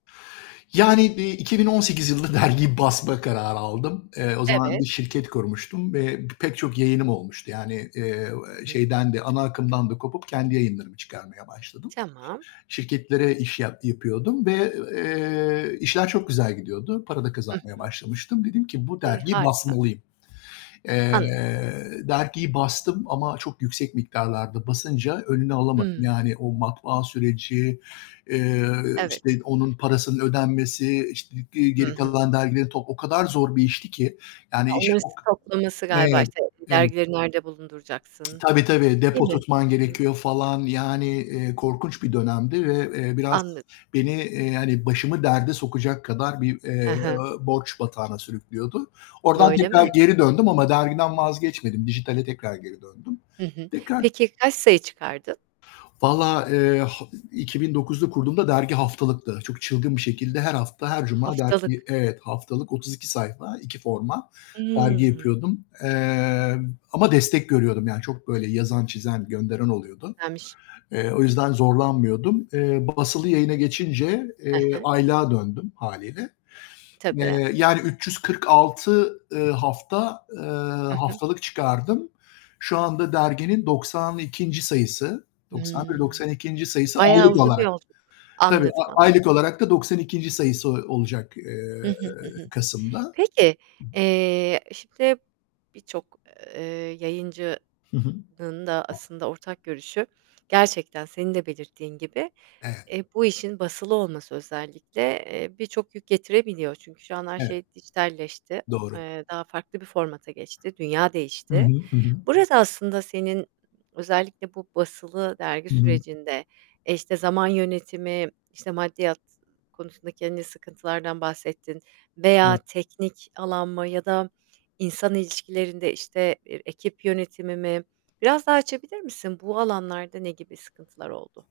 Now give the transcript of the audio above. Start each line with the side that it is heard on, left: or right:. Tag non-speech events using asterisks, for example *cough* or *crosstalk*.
left: Yani bi 2018 yılında dergiyi basma kararı aldım. Eee, o zaman
right: Evet.
left: bir şirket kurmuştum ve pek çok yayınım olmuştu; yani, eee,
right: Hı hı.
left: şeyden de, ana akımdan da kopup kendi yayınlarımı çıkarmaya başladım.
right: Tamam.
left: Şirketlere iş yap yapıyordum ve, eee, işler çok güzel gidiyordu. Para da
right: Hı
left: kazanmaya
right: hı.
left: başlamıştım. Dedim ki: "Bu
right: E,
left: dergiyi
right: harika.
left: basmalıyım." Eee,
right: Anladım.
left: dergiyi bastım ama çok yüksek miktarlarda basınca önünü alamadım;
right: Hıı.
left: yani, o matbaa süreci, eee, işte,
right: Evet.
left: onun parasının ödenmesi, işt g
right: Hı
left: geri
right: hı.
left: kalan dergileri top o kadar zor bir işti ki, yani, iş çok
right: *unintelligible* toplaması galiba,
left: Evet,
right: işte,
left: evet.
right: dergileri nerede bulunduracaksın,
left: Tabii, tabii,
right: değil
left: depo
right: mi?
left: tutman
right: Hı hı.
left: gerekiyor, falan, yani, eee, korkunç bir dönemdi ve, eee, biraz
right: Anladım.
left: beni, eee, yani, başımı derde sokacak kadar bir, eee,
right: He he.
left: borç batağına sürüklüyordu. Oradan
right: Öyle
left: tekrar
right: mi?
left: geri döndüm ama dergiden vazgeçmedim, dijitale tekrar geri döndüm.
right: Hı hı.
left: Tekrar
right: Peki, kaç sayı çıkardın?
left: Vallahi, eee, ha 2009'da kurduğumda dergi haftalıktı. Çok çılgın bir şekilde her hafta, her cuma dergi,
right: Haftalık.
left: evet, haftalık 32 sayfa, 2 forma dergi
right: Hıı.
left: yapıyordum, eee, ama destek görüyordum; yani, çok böyle yazan, çizen, gönderen oluyordu.
right: Güzelmiş.
left: Eee, o yüzden zorlanmıyordum. Eee, basılı yayına geçince,
right: He
left: eee,
right: he.
left: aylığa döndüm hâliyle,
right: Tabii.
left: eee, yani 346, ııı, hafta, eee,
right: Hı hı.
left: haftalık çıkardım. Şu anda derginin 92. sayısı, 91,
right: Hıı.
left: 92. sayısı
right: Bayağı
left: aylık
right: uzun bir
left: olarak.
right: yolculuk.
left: Tabii,
right: Anladım, anladım.
left: aylık olarak da 92. sayısı o olacak,
right: Hı
left: eee,
right: hı. Hı hı.
left: kasımda.
right: Peki, eee, şimdi birçok, eee, yayıncının
left: Hı hı.
right: da aslında ortak görüşü, gerçekten senin de belirttiğin gibi,
left: Evet.
right: eee, bu işin basılı olması, özellikle, eee, birçok yük getirebiliyor. Çünkü şu an her
left: Evet,
right: şey dijitalleşti.
left: doğru.
right: Eee, daha farklı bir formata geçti. Dünya
left: Hı
right: değişti.
left: hı, hı hı.
right: Burada aslında senin, özellikle bu basılı dergi
left: Hı hı.
right: sürecinde, işte, zaman yönetimi, işte, maddiyat konusunda kendi sıkıntılardan bahsettin veya
left: *unintelligible*
right: teknik alan mı ya da insan ilişkilerinde, işte, bir ekip yönetimi mi? Biraz daha açabilir misin? Bu alanlarda ne gibi sıkıntılar oldu?